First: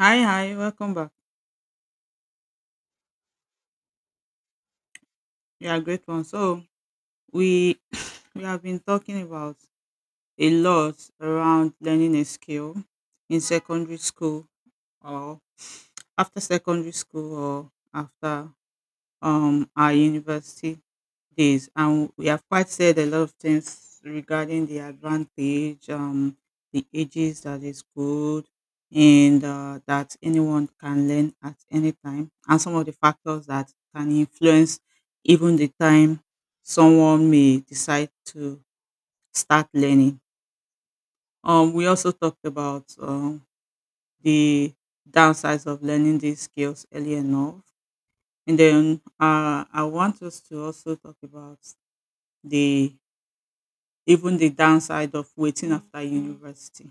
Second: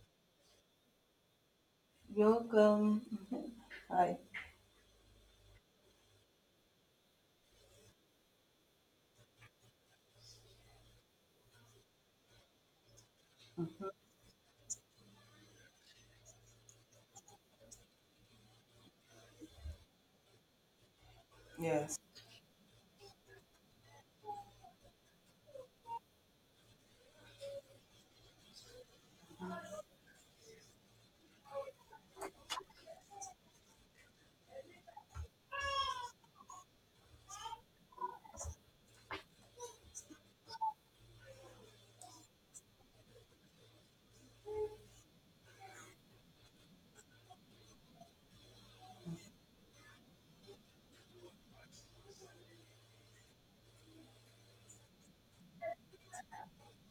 Hi, hi, welcome back. Welcome. Mhm. Hi. We are a great one. So we we have been talking about a lot around learning a skill in secondary school or after secondary school or after our university days, Yes. and we have quite said a lot of things regarding the advantage, the ages that is good, and that anyone can learn at any time, and some of the factors that can influence even the time someone may decide to start learning. Um, we also talked about the downsides of learning these skills early enough. And then I want us to also talk about the even the downside of waiting after university,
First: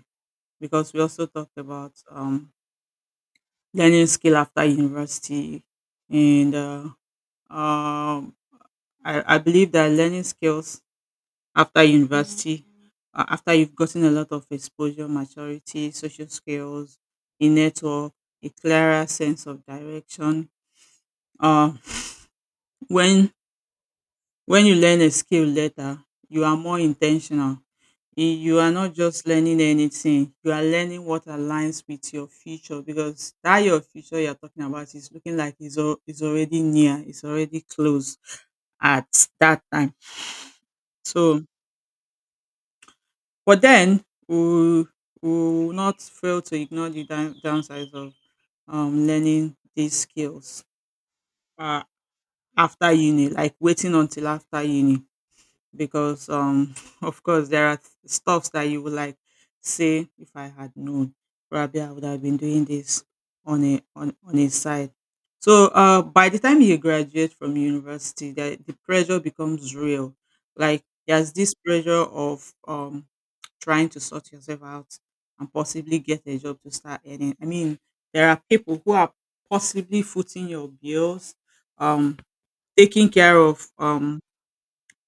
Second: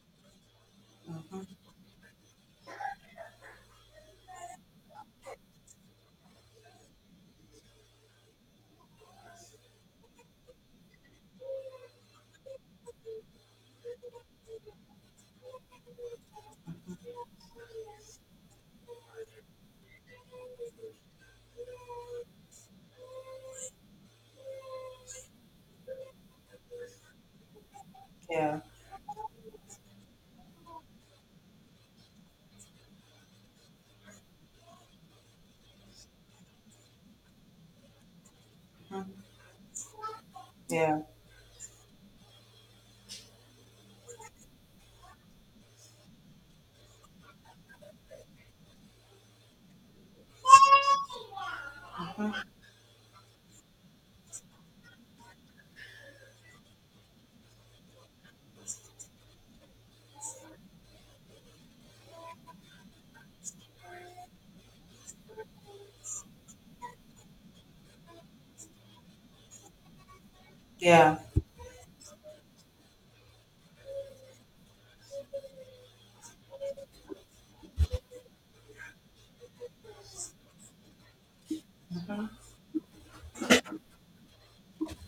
because we also talked about learning skill after university. And um, I believe that learning skills after university, after you've gotten a lot of exposure, maturity, social skills, a network, a clearer sense of direction, uh, when when you learn a skill later, you are more intentional. You Yeah. are not just learning anything, you are learning what aligns with your future, because that your future you're talking about is looking like it's, it's already near, it's already close at Mhm. that time. Yeah. So but then we will we will not fail to ignore the downsides of learning these skills, uh, Mhm. after uni, like waiting until after uni. Because of course there are stuffs that you would like say, "If I had known, probably I would have been doing this on a on a side." So by the time you graduate from university, that the pressure becomes real. Like Yeah. there's this pressure of trying to sort yourself out and possibly get a job to start earning. I mean, there are people who are possibly footing your bills, um taking care of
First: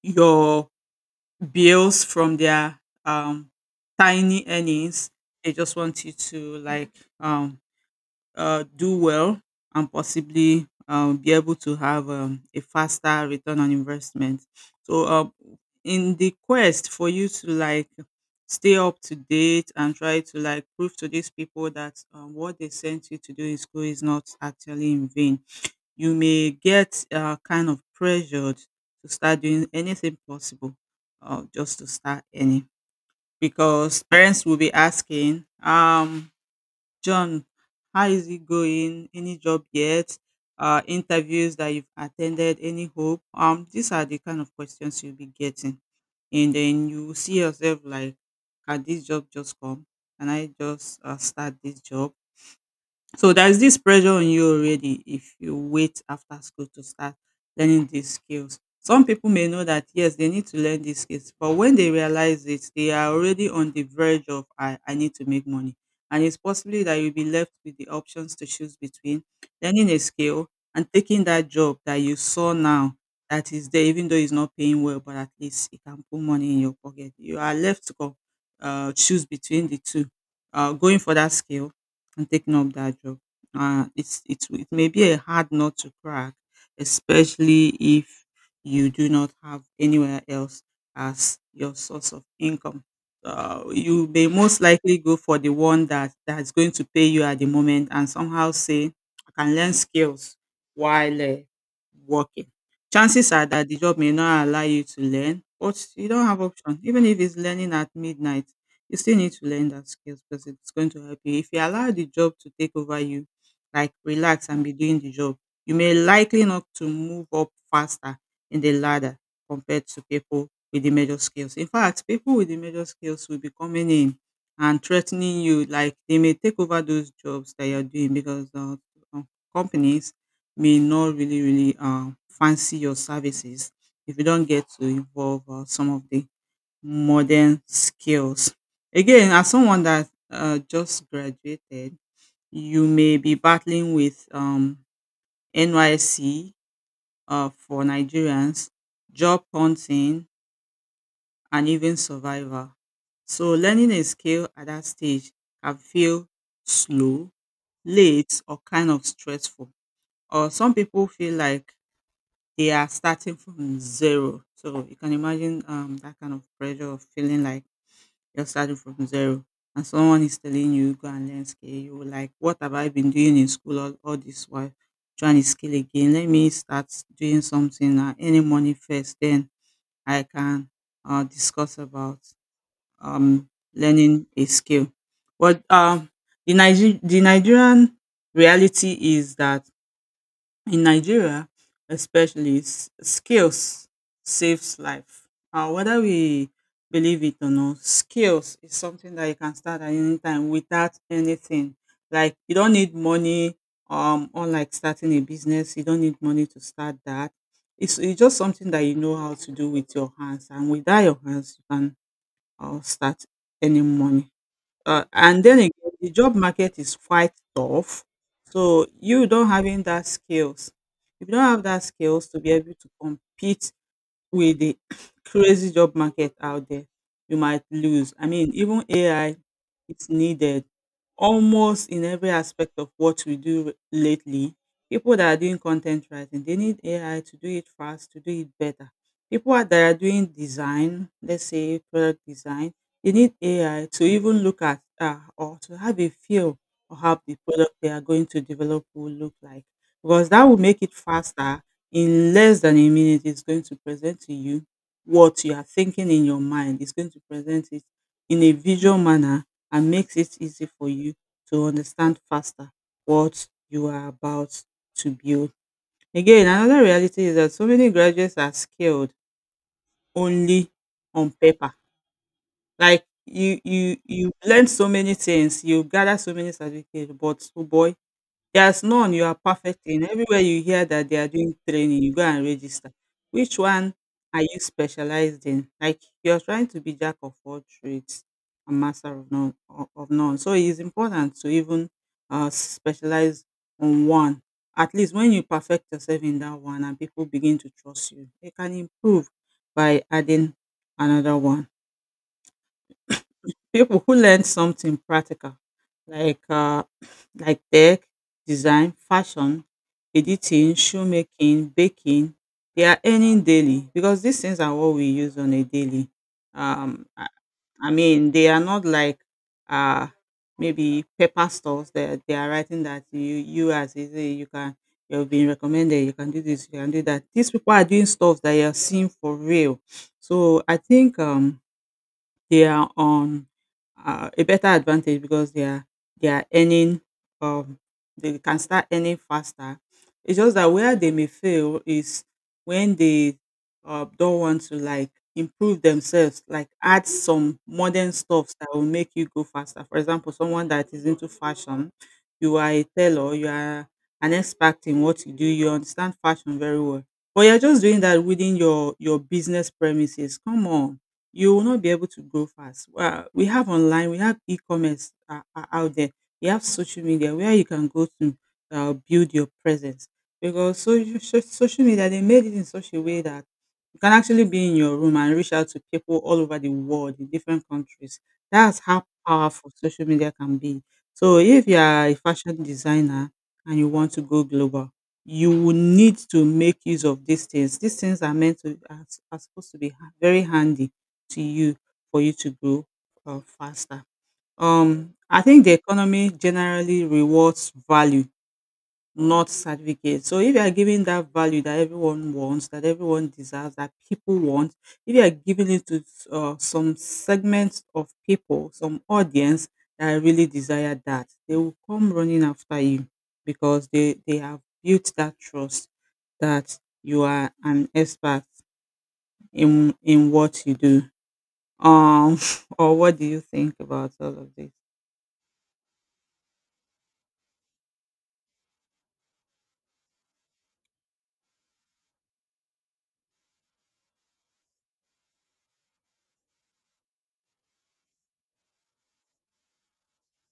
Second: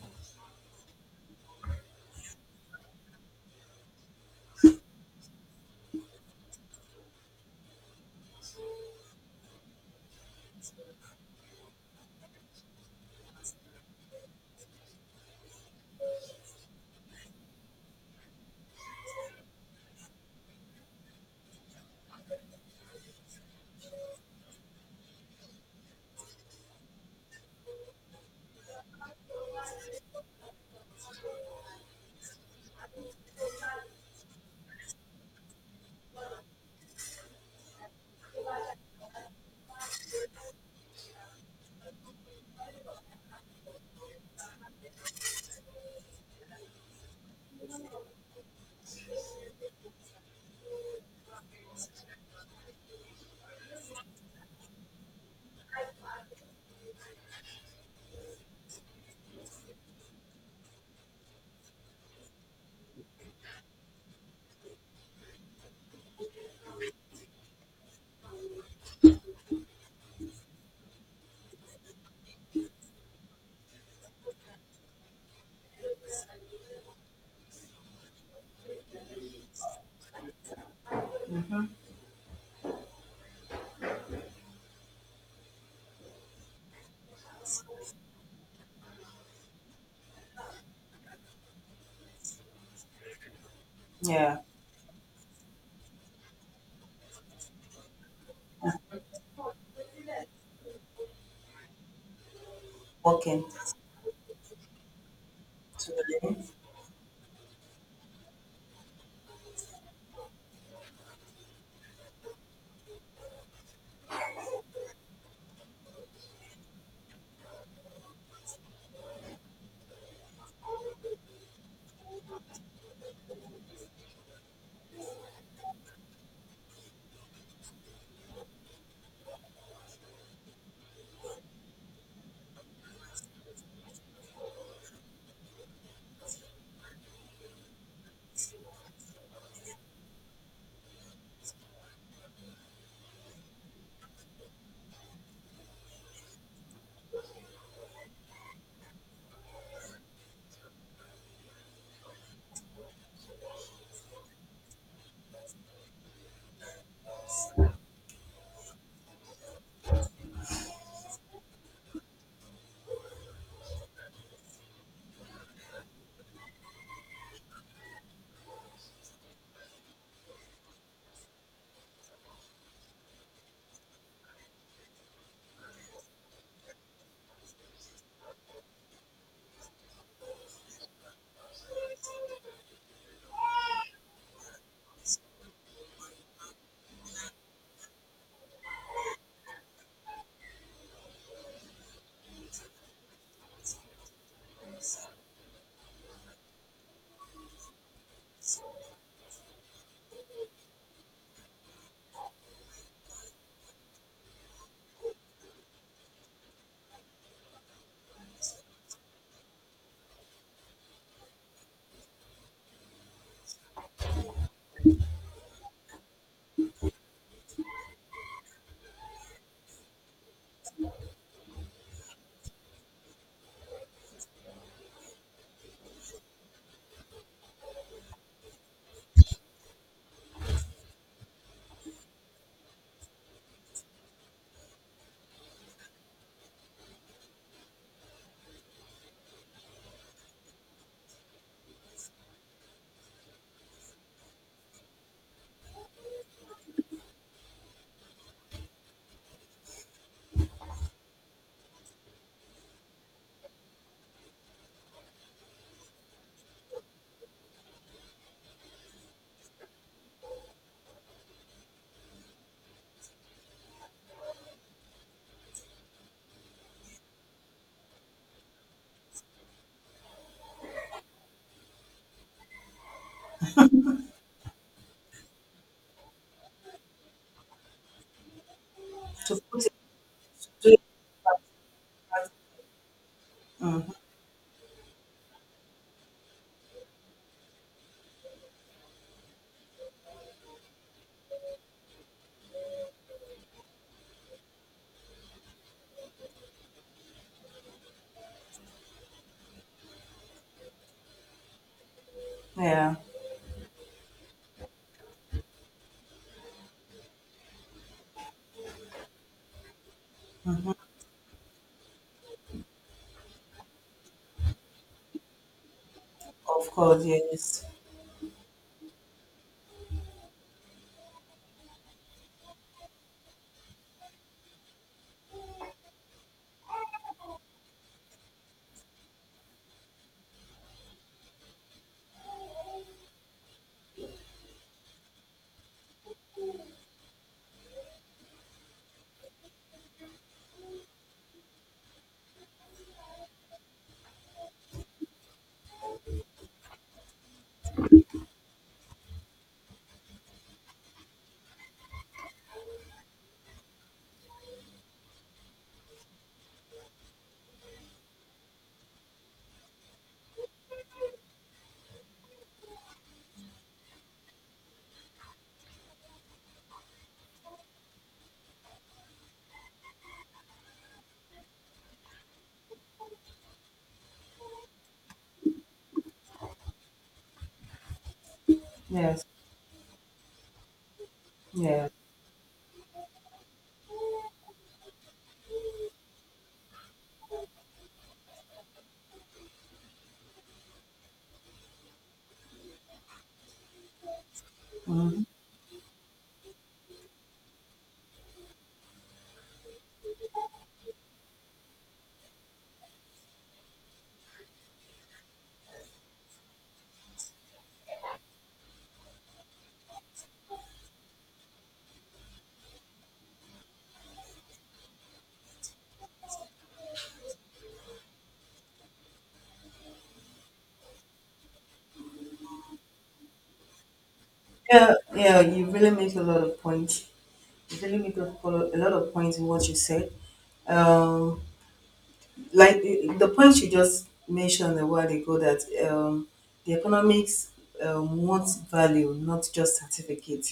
your bills from their um, tiny earnings. They just want you to like, um, do well and possibly be able to have a faster return on investment. So, in the quest for you to like stay up to date and try to like prove to these people that what they sent you to do in school is not actually in vain, you may get kind of pressured to start doing anything possible, just to start any. Because parents will be asking, "John, how is it going? Any job yet? Interviews that you've attended? Any hope?" Um, these are the kind of questions you'll be getting. And then you will see yourself like, "Can this job just come? Can I just start this job?" So there's this pressure on you already if you wait after school to start learning these skills. Some people may know that yes, they need to learn these skills, but when they realize it, they are already on the verge of I need to make money. And it's possibly that you'll be left with the options to choose between learning a skill and taking that job that you saw now, that is there, even though it's not paying well, but at least it can put money in your pocket. You are left to go, choose between the two, going for that Mhm. skill and taking up that job. It's it may be a hard nut to crack, especially if you do not have anywhere else as your source of income. You may Yeah. most likely go for the one that's going to pay you at the moment, and somehow say, "I can learn skills while working." Chances Working are that the job may not allow you to learn, but you don't have to option. Even if it's learning at midnight, you still need to learn that skills because it's going to help you. If you allow the job to take over you, like relax and be doing the job, you may likely not to move up faster in the ladder compared to people with the major skills. In fact, people with the major skills will be coming in and threatening you, like they may take over those jobs that you're doing, because the um, companies may not really, really fancy your services if you don't get to involve some of the modern skills. Again, as someone that just graduated, you may be battling with NYC, for Nigerians, job hunting, and even survival. So, learning a skill at that stage can feel slow, late, or kind of stressful. Or some people feel like they are starting from zero. So, you can imagine that kind of pressure of feeling like you're starting from zero, and someone is telling you go and learn skill, you were like, "What have I been doing in school all this while? Trying to skill again. Let me start doing something, any money first, then I can discuss about um, learning a skill." But the Nigerian reality is that in Nigeria especially, skills saves life. Whether we believe it or not, skills is something that you can start at any time without anything. Like you don't need money. Unlike starting a business, you don't need money to start that. It's just something that you know how to do with your hands, and without your hands, you can start any money. And then again, the job market is quite tough. So you don't having that skills. If you don't have that skills to be able to compete with the crazy job market out there, you might lose. I mean, even AI is needed almost in every aspect of what we do lately. People that are doing content writing, they need AI to do it fast, to do it better. People that are doing design, let's say product design, they need AI to even look at, or to have a feel of how the product they are going to develop will look like, because that will make it faster. In less than a minute, it's going to present to you what you are thinking in your mind. It's going to present it in a visual manner, and makes it easy for you to understand faster what you are about to build. Again, another reality is that so many graduates are skilled only on paper. Like you learn so many things, you gather so many certificates, but oh boy, there's none you are to put it perfect in. Everywhere to you do it. hear that they are doing training, you go and register. Which one Mm-hmm. are you specialized in? Like you're trying to be jack of all trades, a master of none. Of none. So it is important to even specialize on one. At least when you perfect yourself in that one and people begin to trust you, you can improve by adding another one. Yeah. People who learn something practical, like uh, like tech, design, fashion, editing, shoemaking, baking. They are earning daily because these things are what we use on a daily. Of course. Um, I, Yes. I mean, they are not like uh, maybe paper stores. They are writing that you as easy, you can, you've been recommended, you can do this, you can do that. These people are doing stuff that you're seeing for real. So I think they are on a better advantage because they are earning. um they can start earning faster. It's just that where they may fail is when they don't want to like improve themselves, like add some modern stuffs that will make you go faster. For example, someone that is into fashion, you are a tailor, you are an expert in what you do, you understand fashion very well, but you're just doing that within your business premises. Come on, you will not be able to grow fast. Well, we have online, we have e-commerce, out there, we have social media where you can go to build your presence. Because social media, they made it in such a way that you can actually be in your room and reach out to people all over the world in different countries. That's how Yes. powerful social media can be. So if you Yeah. are a fashion designer and you want to go global, you will need to make use of these things. These things are meant to are supposed to be very handy to you for you to grow faster. Hmm. I think the economy generally rewards value, not certificate. So if you are giving that value that everyone wants, that everyone deserves, that people want, if you are giving it to some segments of people, some audience that really desire that, they will come running after you, because they have built that trust that you are an expert in what you do. Um, or what do you think about all of this? Yeah. Yeah. You really make a lot of points. You really make a lot of points in what you said. Um, like the point you just mentioned a while ago that um, the economics wants value, not just certificate.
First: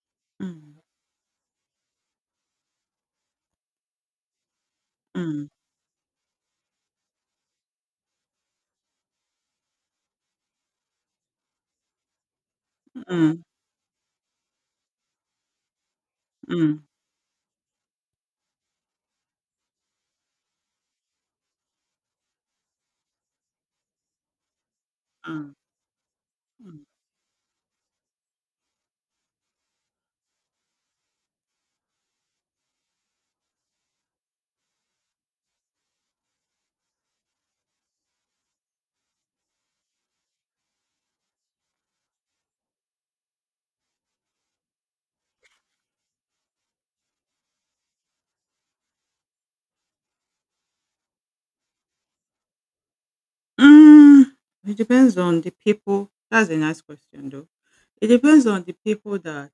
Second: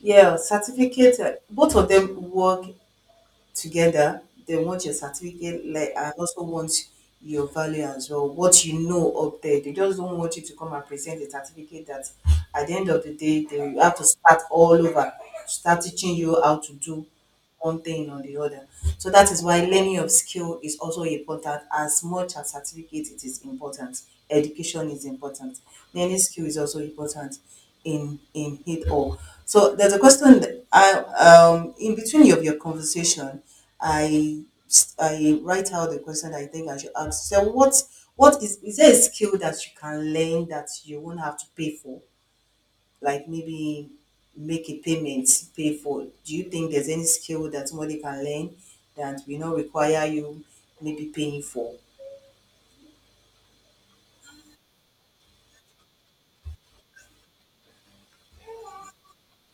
Yeah, Mm, certificate. Both of them work together. They want your mm, certificate, like, and also want your value as well, what you know up there. They just don't want you to come and present a certificate that at the end of the mm, day they will have to start all over, start teaching you how to mm, do one thing or the other. So that is why learning of skill is also important, as much as certificate. It is important, education is mm, important, learning skill is also mm. important in it all. So there's a question that I in between of your conversation, I I write out the question that I think I should ask. So what is there a skill that you can learn that you won't have to pay for? Like maybe make a payment, pay for. Do you think there's any skill that somebody can learn that will not require you maybe paying for? Mm, it depends on the people. That's a nice question, though. It depends on the people that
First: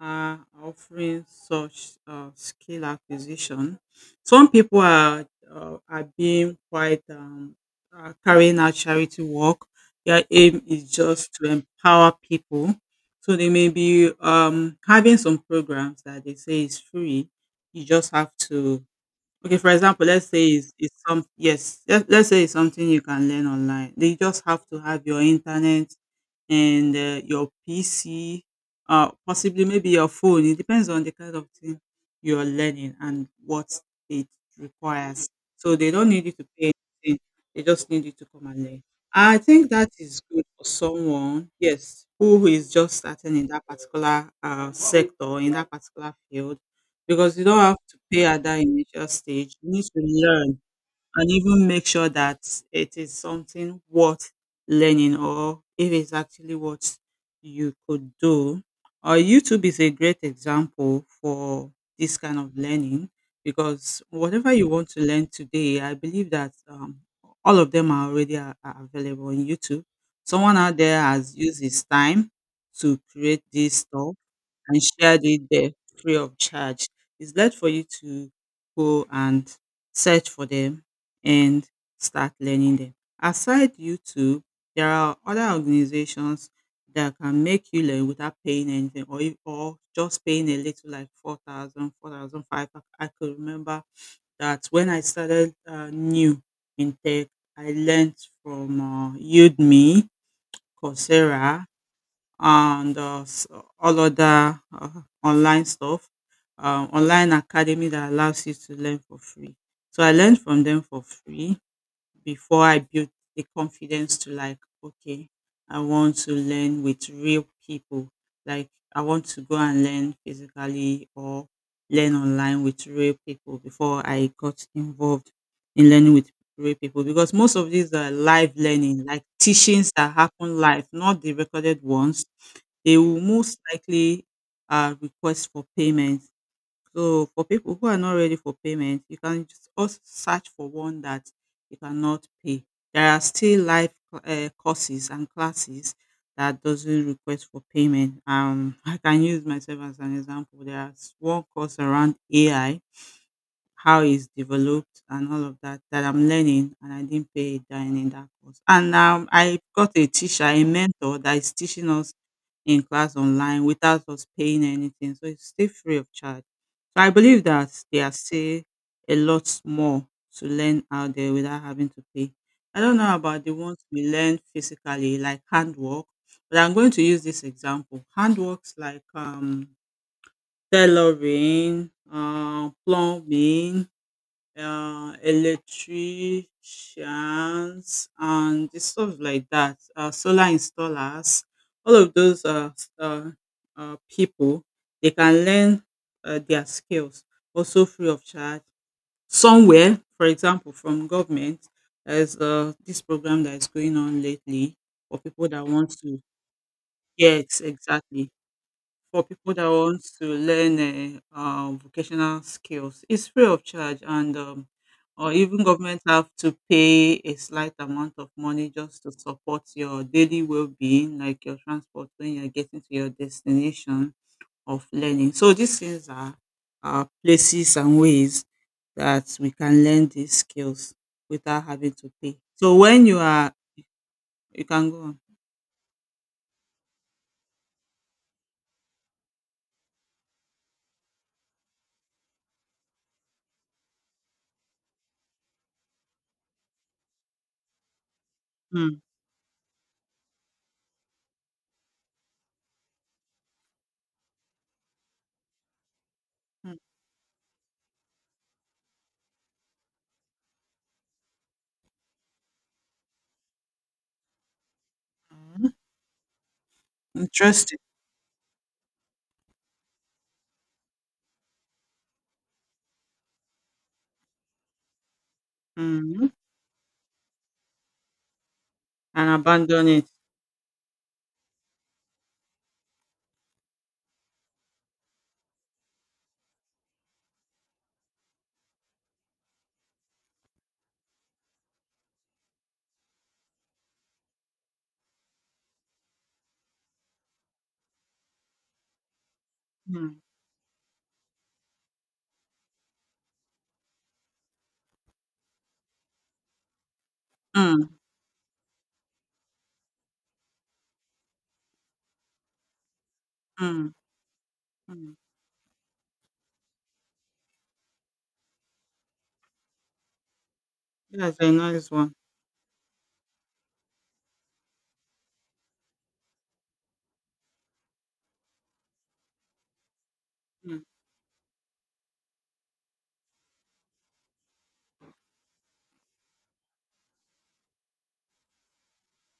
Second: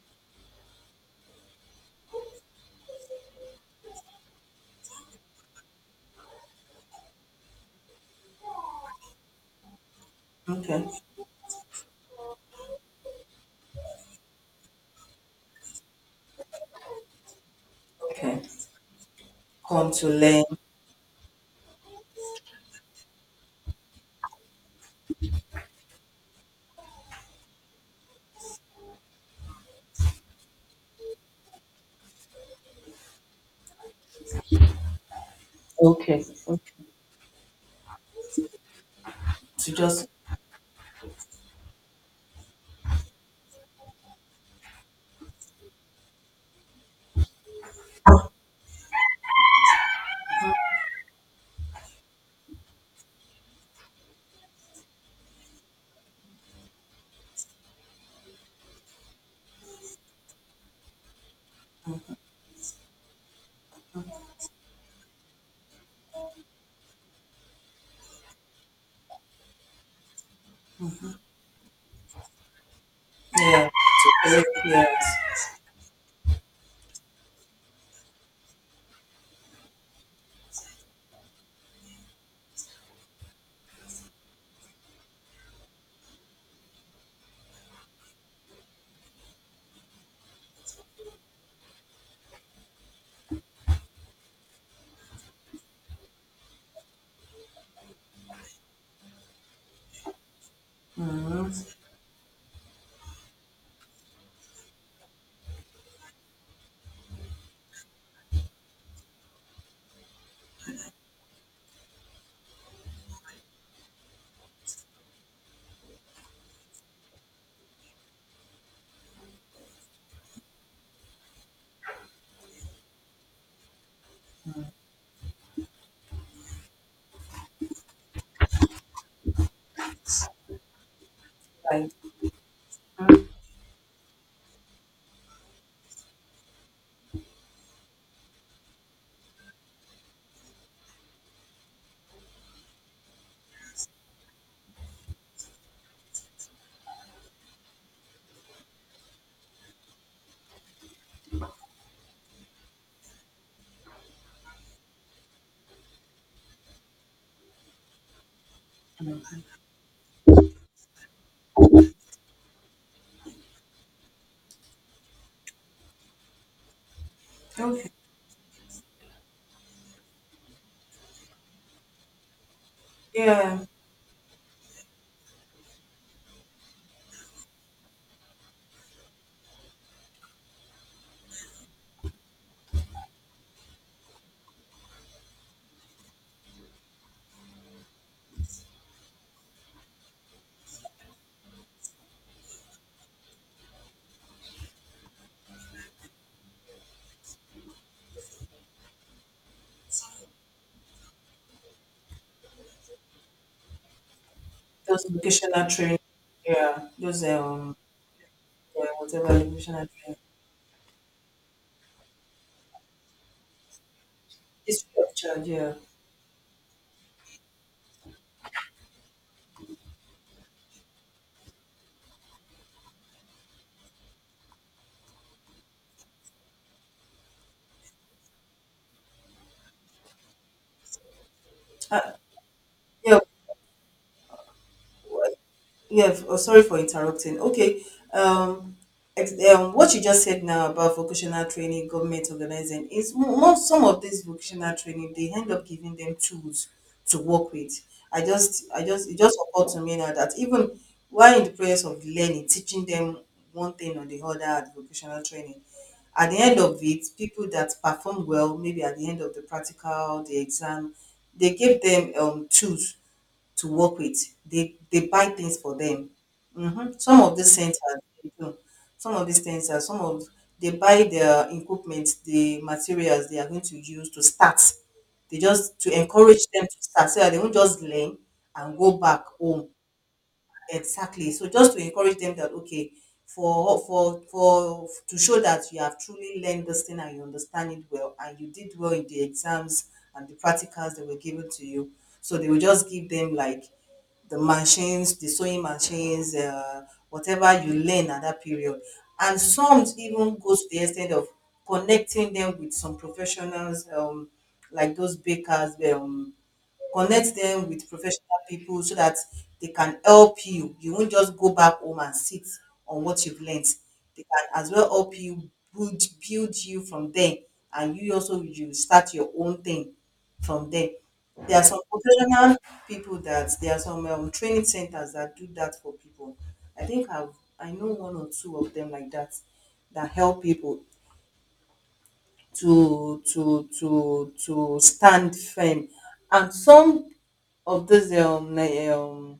are offering such skill acquisition. Some people are, are being quite, are carrying out charity work. Their aim Okay. is just to empower people. So they may be having some programs that they say is free. You just have Okay. to. Okay, for Come example, to let's learn. say it's some, yes, let's say it's something you can learn online. They just have to have your internet, and your PC, possibly maybe your phone. It depends on the kind of thing you're learning and what it requires. So they don't Okay. need you to pay anything. They just need you to come and learn. I think To that just. is good for someone, yes, who is just starting in that particular sector, in that particular field, because you don't have to pay at that initial stage. You need to learn and even make sure that it is something worth learning, or if it's actually what you could do. Or YouTube is a great example for this kind of learning because whatever you want to learn today, I believe that all of them are already are available on YouTube. Someone out there has used his time to create Yeah, this to stuff correct, and shared it yes. there free of charge. It's left for you to go and search for them and start learning them. Aside YouTube, there are other organizations that can make you learn without paying anything, or, or just paying a little, like 4,000, 4,005. I could remember that when I started new in tech, I learned from Udemy, Coursera, Mm-hmm. and all other online stuff, online academy that allows you to learn for free. So I learned from them for free before I built the confidence to, like, okay, I want to learn with real people. Like, I want to go and learn physically, or learn online with real people, before I got involved in learning with real people, because most of these are live learning, like teachings that happen live, not the recorded Like, ones. They will most likely request for payment, so for people who are not ready for payment, you can just also search for one that you cannot pay. There are still live courses and classes that doesn't request for payment. I can use myself as an example. There's one course around AI, how it's developed and all of that, that I'm learning, and I didn't pay a dime in that course. And I got a teacher, a mentor, that is teaching us in class online without us paying anything. So it's still free of charge. So I believe that okay, there are still a lot more to learn out there without having to pay. I don't know about the yeah, ones we learn physically, like handwork, but I'm going to use this example. Handworks like tailoring, plumbing, electricians and the stuff like that, solar installers, all of those people, they can learn their skills also free of charge. Somewhere, for example, from government, there's this program that is going on lately those for people that vocational want training. to. Yeah, those Yes, exactly, yeah, for whatever people that vocational want training. to learn vocational skills. It's free of charge, and History of or charge. even Yeah, government have to pay a slight amount of money just to support your daily well-being, like your transport when you're getting to your destination of learning. So these things are, places and ways that we can learn these skills without having to uh, pay. So when you yeah. are, you can go on. Yeah, oh, sorry for interrupting. Okay, um, what you just said now about vocational training, government organizing is most some of this vocational training they end up giving them tools to work with. Mm. It just occurred to me now that even while in the process of learning, teaching them one thing or the other at vocational training, at the end of it, people that perform well, maybe at the end of the practical, the exam, they give them tools to work with. They buy things Mm. for them. Hmm. Some of these Interesting. centers, they do. Some of these centers, some of they buy their equipment, the materials they are going to use to start. They just to Mm. encourage them to start so that they won't just learn and go back And home. abandon it. Exactly. So just to encourage them that okay, for to show that you have truly learned this thing and you understand it well and you did well in the exams and the practicals that were given to you. So they will just give them like the machines, the sewing machines, whatever you learn at that period. And some Hmm. even goes to the extent of connecting them with some professionals, like those bakers, connect them with Mm, professional people so that they can help you. You won't just go back home and sit on what you've learned. mm, They can as well mm. help you build you from there, and you also you start your own thing from there. That's a There are some nice one. professional people that there are some training centers that do that for people. I think I know one or two of them like that that help people Mm, to stand firm, and some of those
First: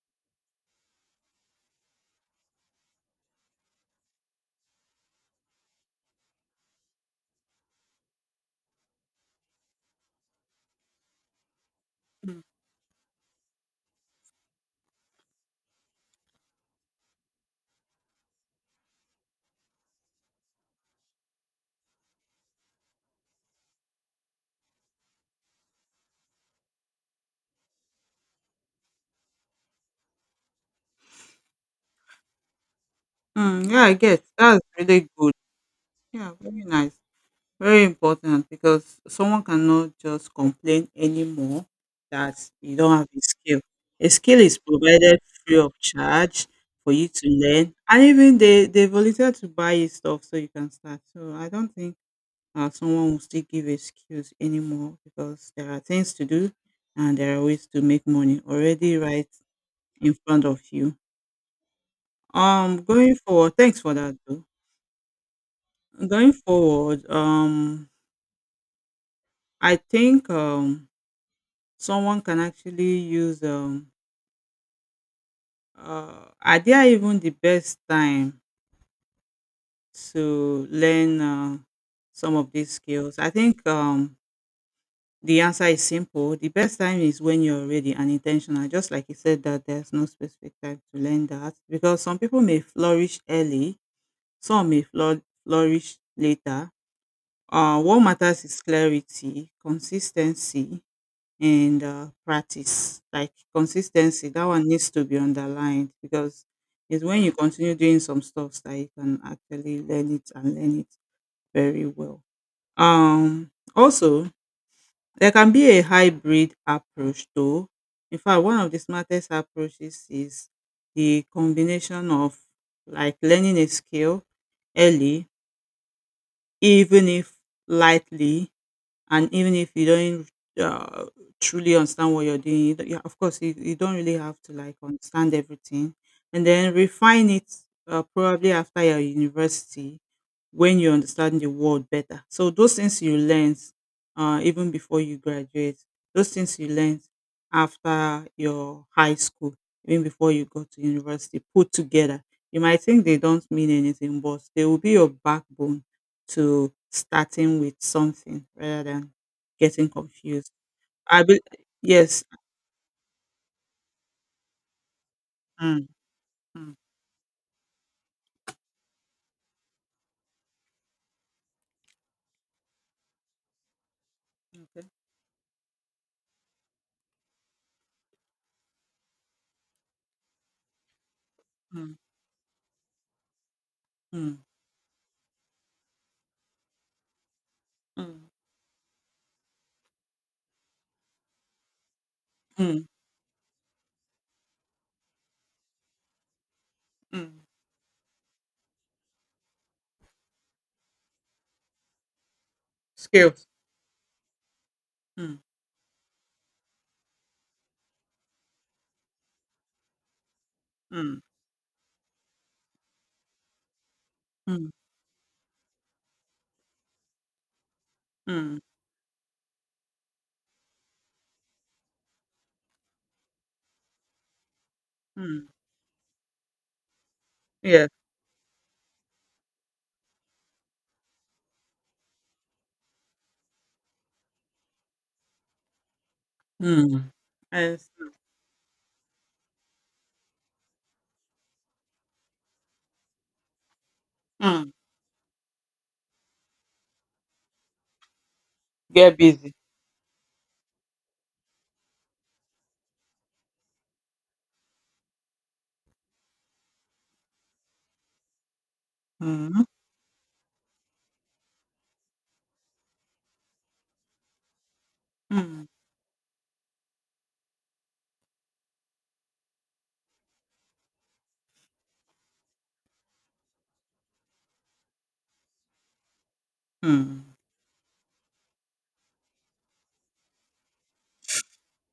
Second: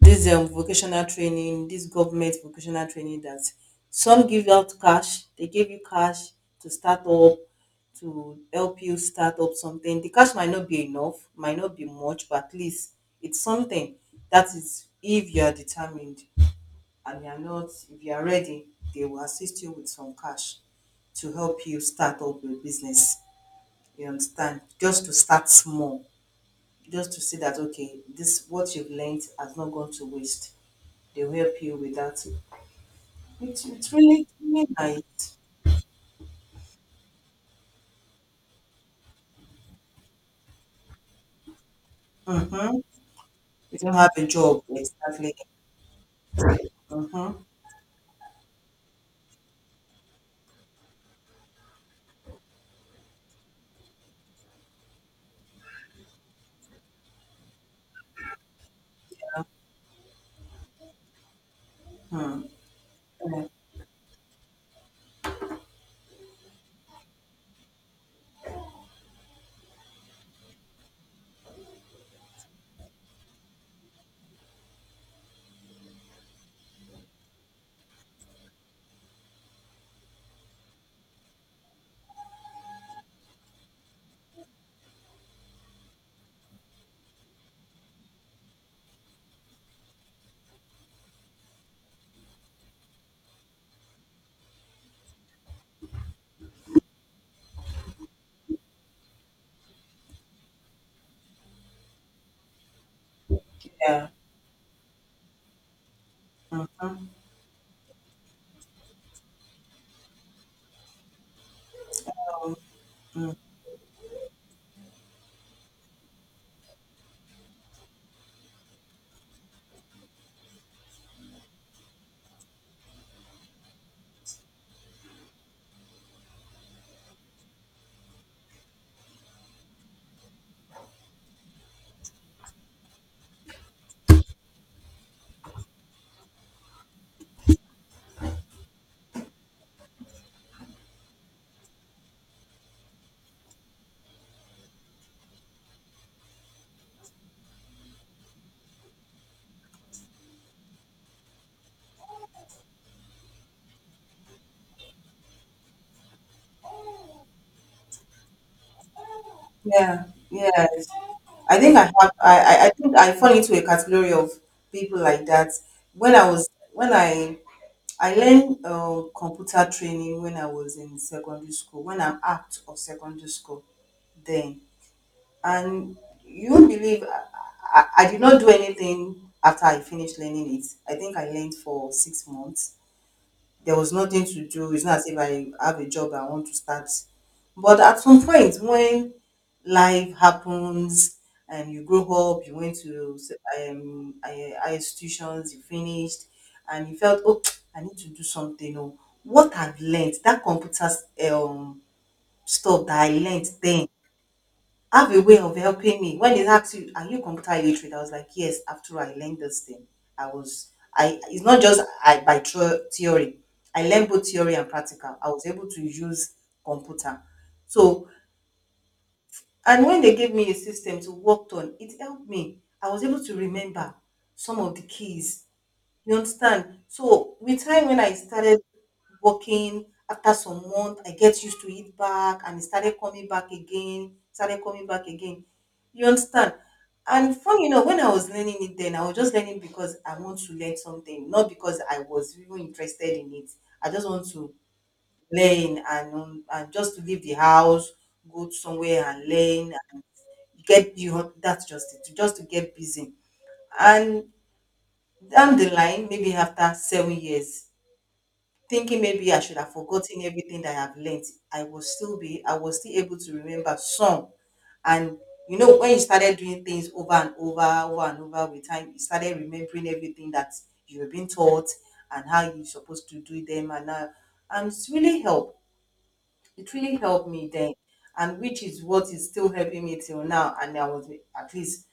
this vocational training this government vocational training that some give out cash, they give you cash to start up, to help you start up something. The cash might not be enough, might not be much, mm, but at least it's something. That is, if you are determined and you are not, if you are ready, they will assist you with some cash to help you start up your business, you understand? Just to start small, just to see that okay, this what you've learned has not gone to waste. They'll help you with that. It's, mm. Yeah, it's I get. really, That's really really good. nice. Yeah, very nice. Very important, because someone cannot just complain anymore that you Mm-hmm. don't have a skill. You don't A have a skill is job, provided exactly. free of charge for you to Mm-hmm. learn, and even they volunteer to buy you stuff so you can start. So I don't think someone will still give excuse anymore, because there are things to do and there are ways to make money already right in front of you. Mm-hmm. Going Yeah. forward, thanks for that though. Going forward, I think someone can actually use, are there even the best time to learn some of these skills? I think the answer is simple. The best time is when you're ready and intentional. Just like you said, that there's no specific time to learn that, because some people may flourish early, some may flourish later. What matters is clarity, consistency, and practice. Like Yeah. consistency, that one needs to be underlined, because it's Mhm. when you continue doing some stuff that you can actually learn it, and learn it very well. Um, also, there can be a hybrid approach though. In fact, one of the smartest approaches is the combination of, like, learning a skill early, even if lightly, and even if you don't uh, truly understand what you're doing, you don't- yeah, of course, you don't really have to, like, understand everything, and then refine it probably after your university, when you understand the world better. So those things you learn, even before you graduate, those things you learn after your high school, even before you go to university, put together. You might think they don't mean anything, but they will be your backbone to starting with something rather than getting Yeah, confused. yes. I be- I think I have yes. I think I fall into a category of people like that. Mm, When I was mm, when I I learned computer training when I was in secondary school, when I'm out of secondary school then. okay. And you won't believe I did not do anything after I finished learning it. I think I learned for Mm, 6 months. There was nothing mm, to do. It's not as if I have a job I want to start. But at some mm, point, when life happens and you grow up, you went mm, to higher institutions, you finished, and you felt, mm. oh, I need to do something. Or what I've learned, that computer um, stuff that I Skills. learned then, I have a way Mm, of helping me. When they ask you, are you computer illiterate? I was like, yes, after I learned this thing. Mm, It's not just I by theory. I learned both theory mm, and practical. I was able to use computer. So, mm, and when they gave me a system to work on, it helped me. I was able to remember some of the keys, mm. you understand? So with time Yeah. when I started working after some month, I get used to it back and it started coming back again, started coming back again. You understand? Mm. And funny enough, Yes. when I was learning it then, I was just learning because I want to learn something, not because I was even interested in it. I just want to Mm. learn and just to leave the house, go to somewhere Get and busy. learn, and get you. That's just it, just to get busy. And down the line, maybe after 7 years, thinking maybe I should Mhm. have forgotten everything that I have learnt, I was still able to remember some. And you Mm. know, when you started doing things over and over with time, you started remembering everything that you've been taught and how you're supposed to do them. And it's really helped. It really Mm. helped me then, and which is what is still helping me till now. And I was at least,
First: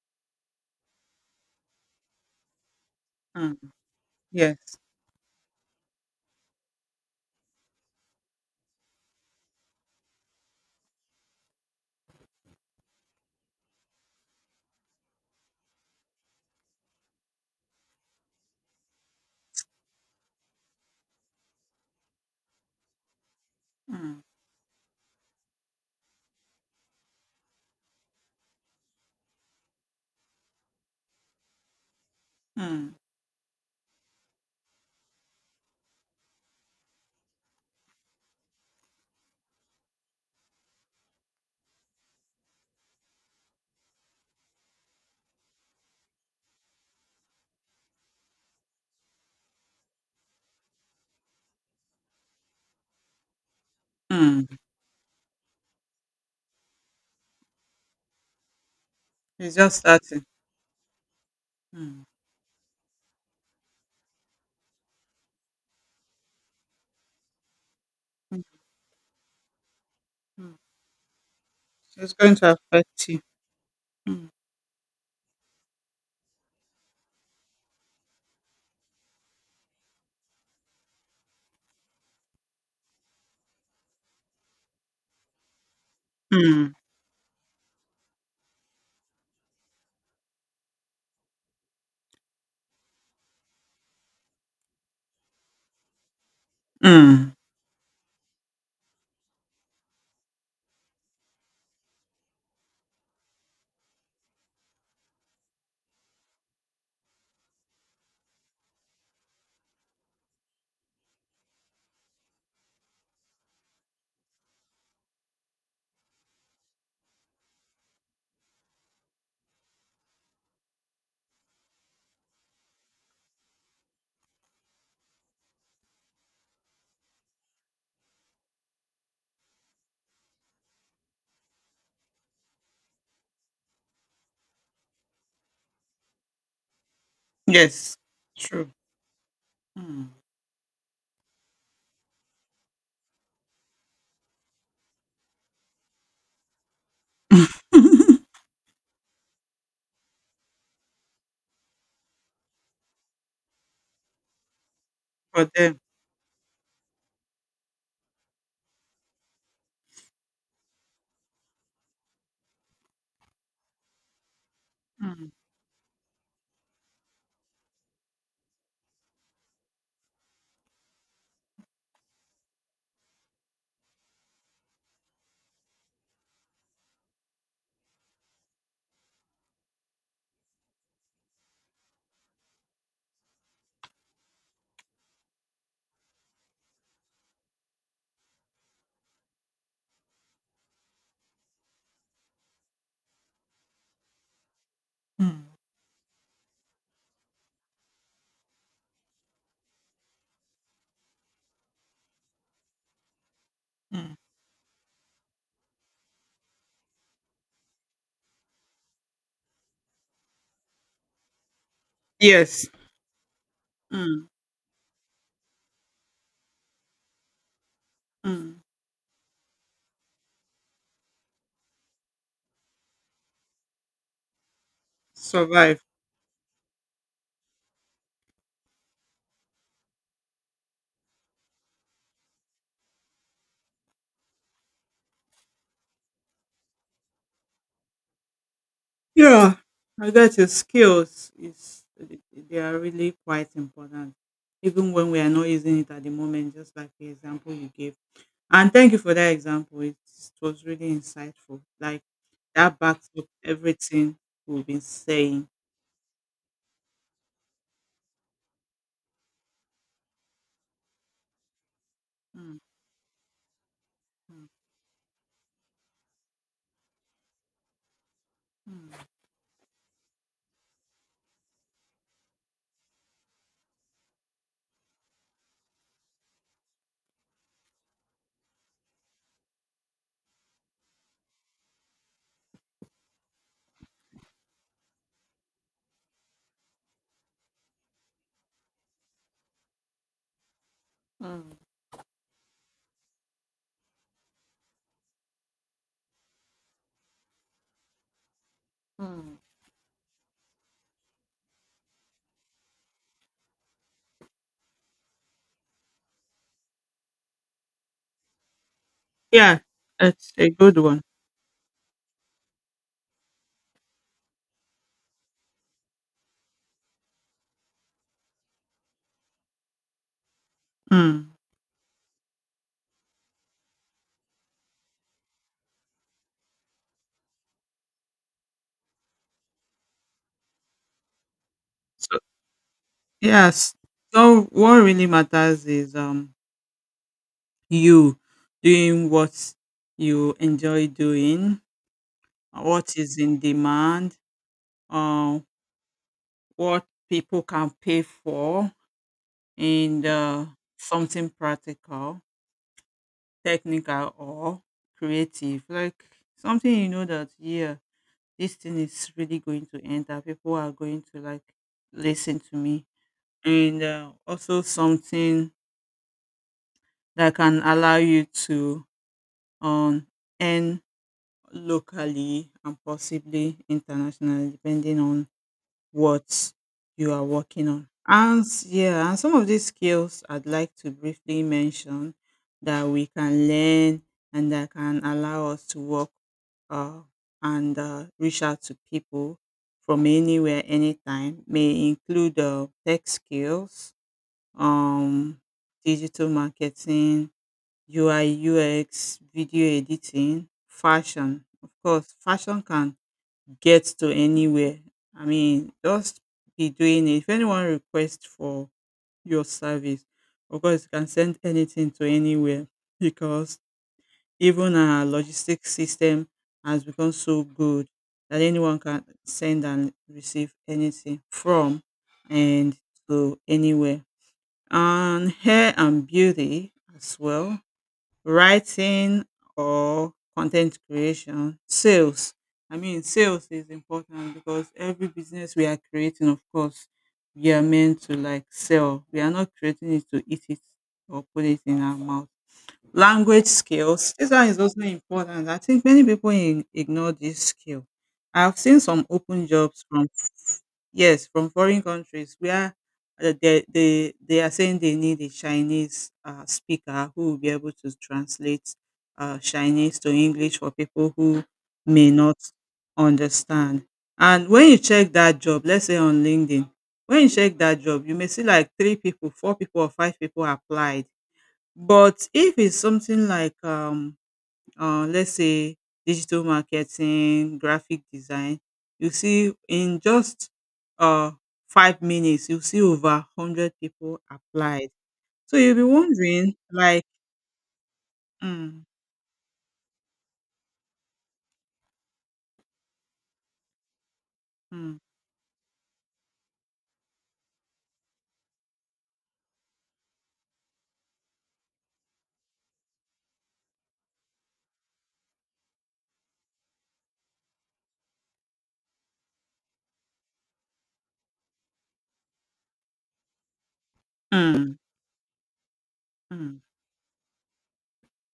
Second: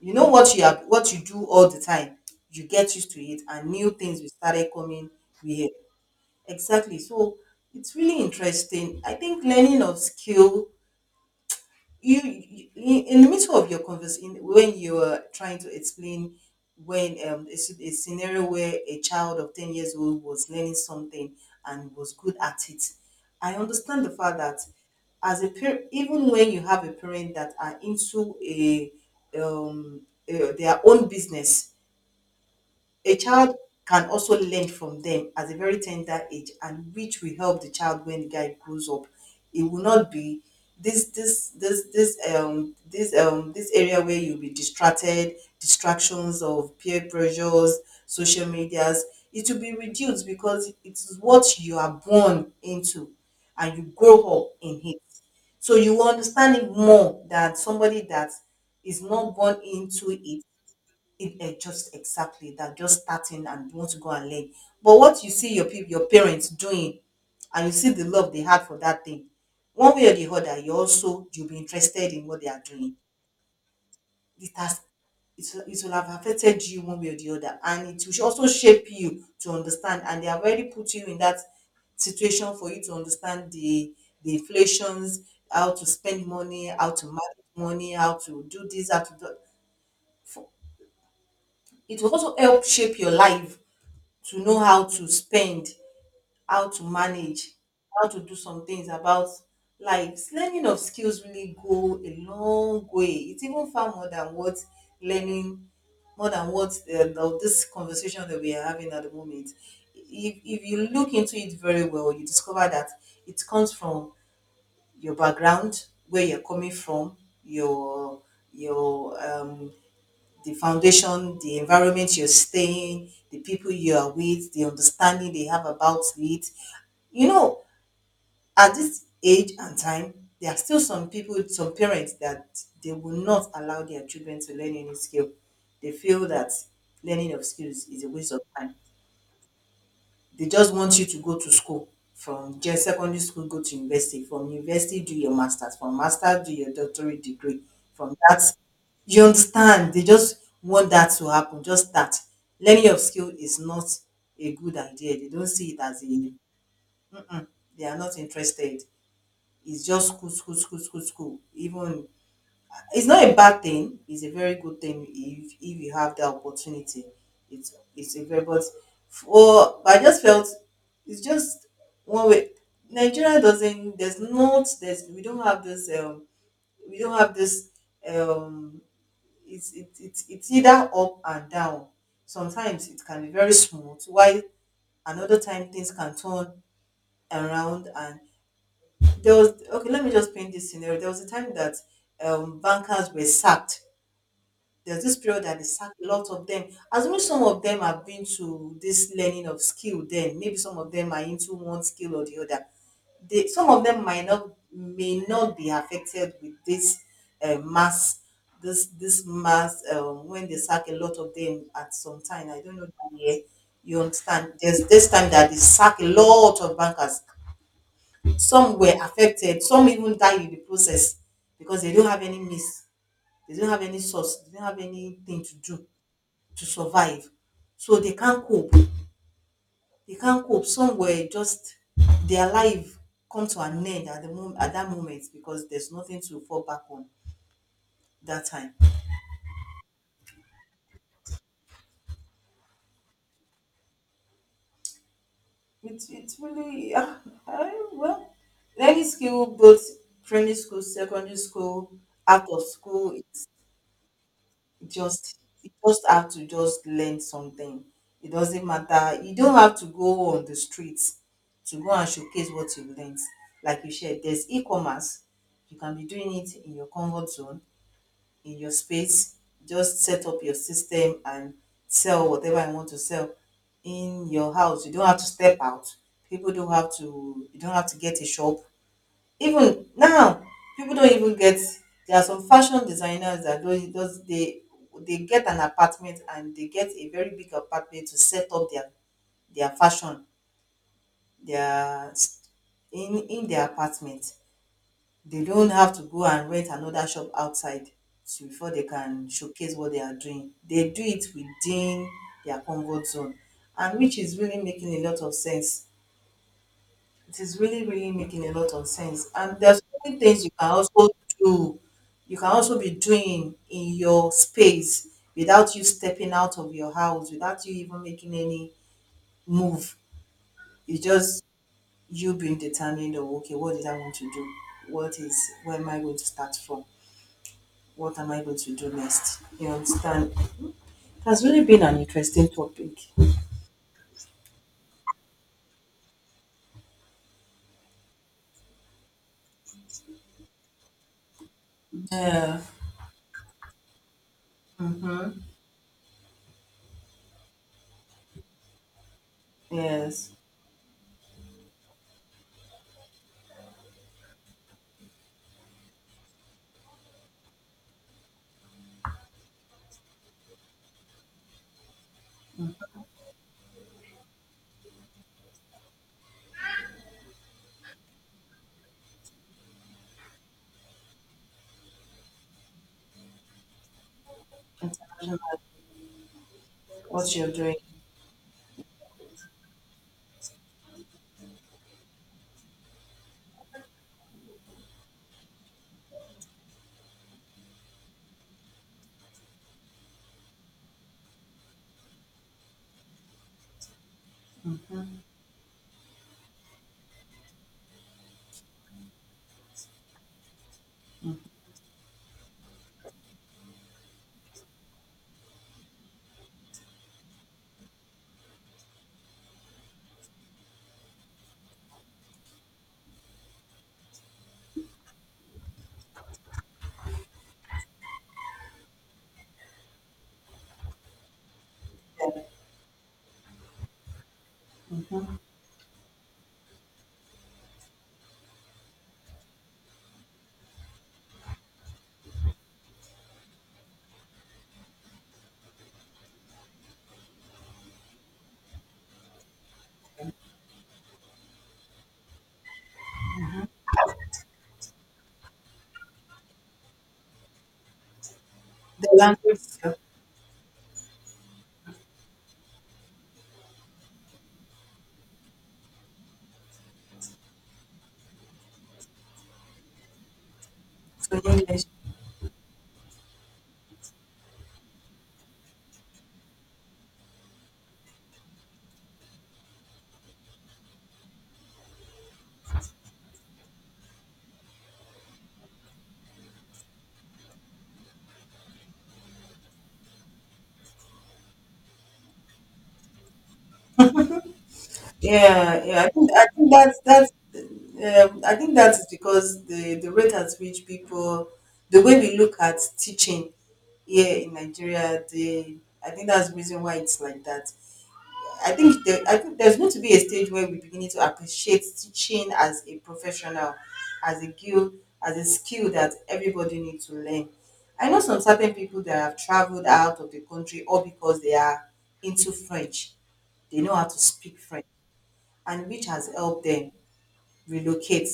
you know, what you have, what you do all the time, you get used to it, Mm. and new things will started Yes. coming. We Exactly. So it's really interesting. I think learning of skill, you in the middle of your conversation, when you are trying to explain when a scenario where a child of 10 years old was learning something and was good at it, I understand the Mm. fact that as a parent, even when you have a parent that are into a um, their own business, Mm. a child can also learn from them at a very tender age, and which will help the child when the guy grows up. It will not be this area where you'll be distracted, distractions of peer pressures, social medias. It will be reduced because it is what you are born into and you grow up Mm. in it. So you will understand it more than somebody that is not It's born just into starting. it, just Mm. exactly that just starting and want to go and learn, but what you see your people your parents doing and you see the love they had for that thing, one way or the Mm. other you also you'll be So it's interested in going what they to are doing. affect you. Mm. It has it, will- it will have affected you one way or the other, and it will also shape you to understand, and they have already put you in that situation for you to understand the inflations, how to spend money, Mm. how to manage money, how to do this, how to do, it will also help shape your life to know how to spend, how to Mm. manage, how to do some things about lives. Learning of skills really go a long way. It's even far more than learning, what this conversation that we are having at the moment. If you look into it very well, you discover that it comes from your background, where you're coming from, your your the foundation, the environment you're staying, the people you are with, the understanding they have about it. You know, at this age and time, there are still some people, some parents that they will not allow their children to learn any skill. They feel that learning of skills Yes. is a waste of True. time. Mm. They just want you to go to school from just secondary school, go to university, from university, do your master's, from master, do your doctorate degree. From that, you understand? They just want that to happen, just that. Learning of skill is not a good idea. They For don't see them. it as a, mm-mm, they are not interested. It's just school, school, school, school, school. Even it's not a bad thing. It's a very good thing Mm. if you have the opportunity. It's a very but for but I just felt it's just one way. Nigeria doesn't. There's not. There's We don't have this. We don't have this. Um, it's it, it's either up and down. Sometimes it can be very smooth, while another time things can turn around. And there was okay. Let me just paint this scenario. There was a time that bankers were sacked, there's this period Mm. that they sack a lot of them. Assuming some of them have been to this learning of skill, then maybe some of them are into one skill or the other. Some of them Mm. might not may not be affected with this mass, this mass, when they sack a lot of them at some time. I Yes. don't know that year. You Mm. understand? There's this time that they sack a lot of bankers. Mm. Some were affected. Some even died in the process because they don't have any means. They don't have any source. They don't have anything to Survive. do to survive. So they can't cope. They can't cope. Some were just their life come to an end at that moment because there's nothing to fall back on that time. Yeah, I get. Your skills is, they are really quite important, even when we are not using it at It's the it's moment. Just like really the uh, example you gave, well and thank you any for that skill, example. both It primary was school, really secondary insightful. school, Like, out of that backs school, up everything we've been just saying. you just have to just learn something. It doesn't matter. You don't have to go on the streets to go and showcase Mm, what you learned. Like you said, mm, there's e-commerce. You can be doing it in your comfort zone, in your mm, space. Just set up your system and sell whatever you want to sell in your house. You don't have to step out. People don't have to. You don't have to get a shop. Even now, people don't even get there are some fashion designers that don't just they get an apartment, and they get a very big apartment to set up their fashion mm, their in their apartment. They don't have to go and rent another shop outside to before they can mm. showcase what they are doing. They do it within their comfort zone, and which is really making a lot of sense. It is really, really making a lot of sense. Yeah, And there's so many it's things a you can good one. also do. You can also be doing in your space without you stepping out of your house, without you even making any move. It's Mm. just you being determined or okay, what did I want to do? What is Where am I going to start from? What am I going to do next? You understand? It has really been an So, interesting topic. yes, so what really matters is you doing what you enjoy doing, Yeah. what is in demand, Mm-hmm. uh, what people can pay for, and Yes. Something practical, technical, or creative. Like, something you know that, yeah, this thing is really going to enter. People are going to, like, listen to me. And also something that can allow you to um, earn locally and possibly internationally, depending on International. what you are What you're working doing. on. And yeah, and some of these skills I'd like to briefly mention that we can learn, and that can allow us to work uh, and reach out to people from anywhere, anytime, may include tech skills, um, digital marketing, UI, UX, video editing, fashion. Of course, fashion can get to anywhere. I mean, just be doing it. If anyone requests for your service, of course, you can send anything to anywhere, because even our logistics system has become so good that anyone can send and receive anything from Yeah. and to anywhere. And hair and beauty as well, writing or content creation, sales. I mean, sales is important, because every business we are creating, of course, we are meant to, like, sell. We are not creating it to eat it or put it in our mouth. Language skills. This one is also important. I think many people in, ignore this skill. I've seen some The open language, jobs yeah. from, yes, from foreign countries where they are saying they need a Chinese speaker who will be able to translate Chinese to English for people So who English. may not understand. And when you check that job, let's say on LinkedIn, when you check that job, you may see like three people, four people, or five people applied. But if it's something like let's say digital marketing, graphic design, you see in just um 5 minutes you see over 100 people applied. So you'll be Yeah, yeah. I think I wondering, think that's like, that's I think um that's because the rate at which people, the way we look at teaching here in um Nigeria, the, I think that's the reason why it's like that. I think there's going to be a stage where we beginning to appreciate teaching as a professional, as a skill, as a skill that everybody needs to learn. I know some certain people that have traveled out of the country all because they are into French. They know how to speak um French, and which has um helped them relocate,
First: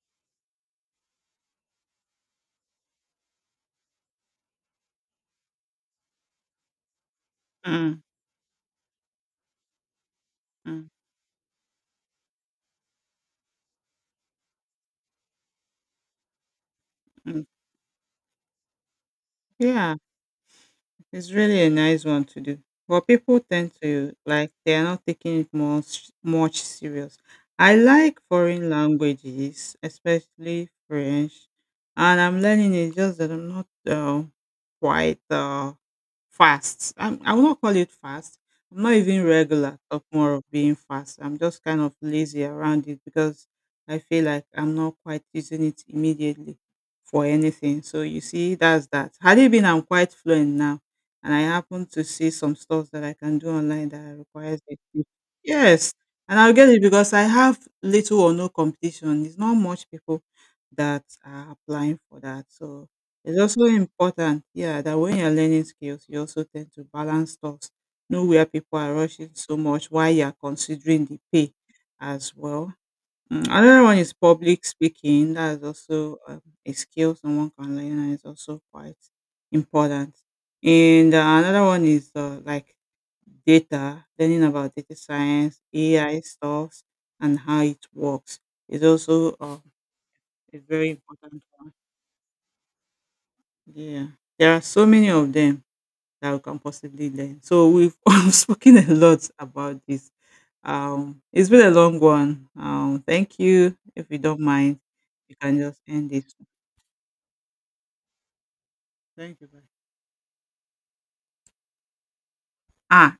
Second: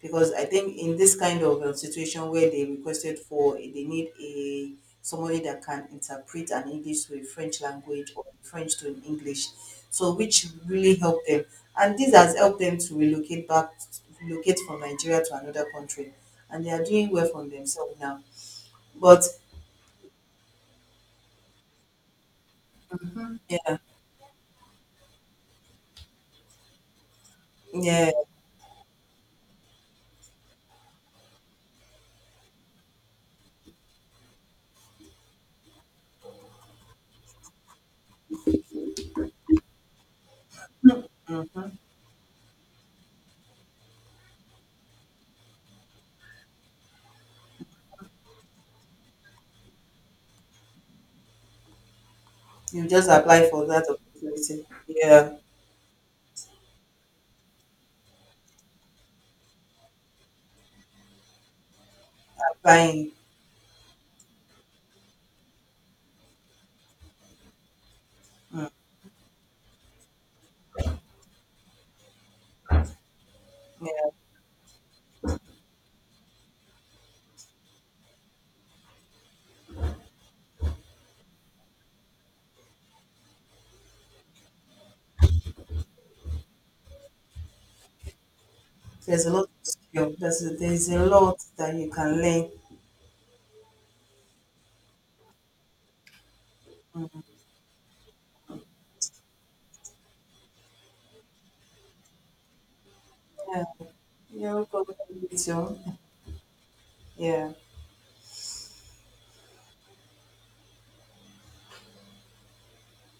because I think in this kind of situation where they requested for, they need a somebody that can interpret an English to a French um language, or French to an English, so which um really helped them, and this has helped them to relocate back, relocate from Nigeria to another country, and they are doing well um from themselves now. But yeah, it's really a nice one to do. But people tend yeah, to, like, they are not taking it much much serious. I yeah, like foreign languages, especially French, and I'm learning it. Just that I'm not quite. Fast. I will not call it fast. I'm not even regular, of more of being fast. I'm just kind of lazy around it because I feel like I'm not quite using it immediately for anything. So you see, that's that. Had it been I'm quite fluent now, and I happen to see some you stuff that just I can do apply for that online that requires opportunity. a tip. Yeah, Yes, and I'll get it, because I have little or no competition. It's not much people that are applying for that. So applying. it's also important, yeah, that when you're learning skills, you also tend to balance stuff, know where people are rushing so much, why you're considering the pay as well. Another one Yeah. is public speaking. That is also a skill someone can learn, and it's also quite important. And another one is, like, data, learning about data science, AI stuffs, and how it works, is There's a also lot of skill. A There's very a important. lot One. that you can learn. Yeah, there are so many of them that we can possibly learn. So we've spoken a lot about this. It's been a long one. Thank Yeah, you. If you don't you're mind, welcome. you You can too. just end this. Yeah. Thank you. Bye. Ah,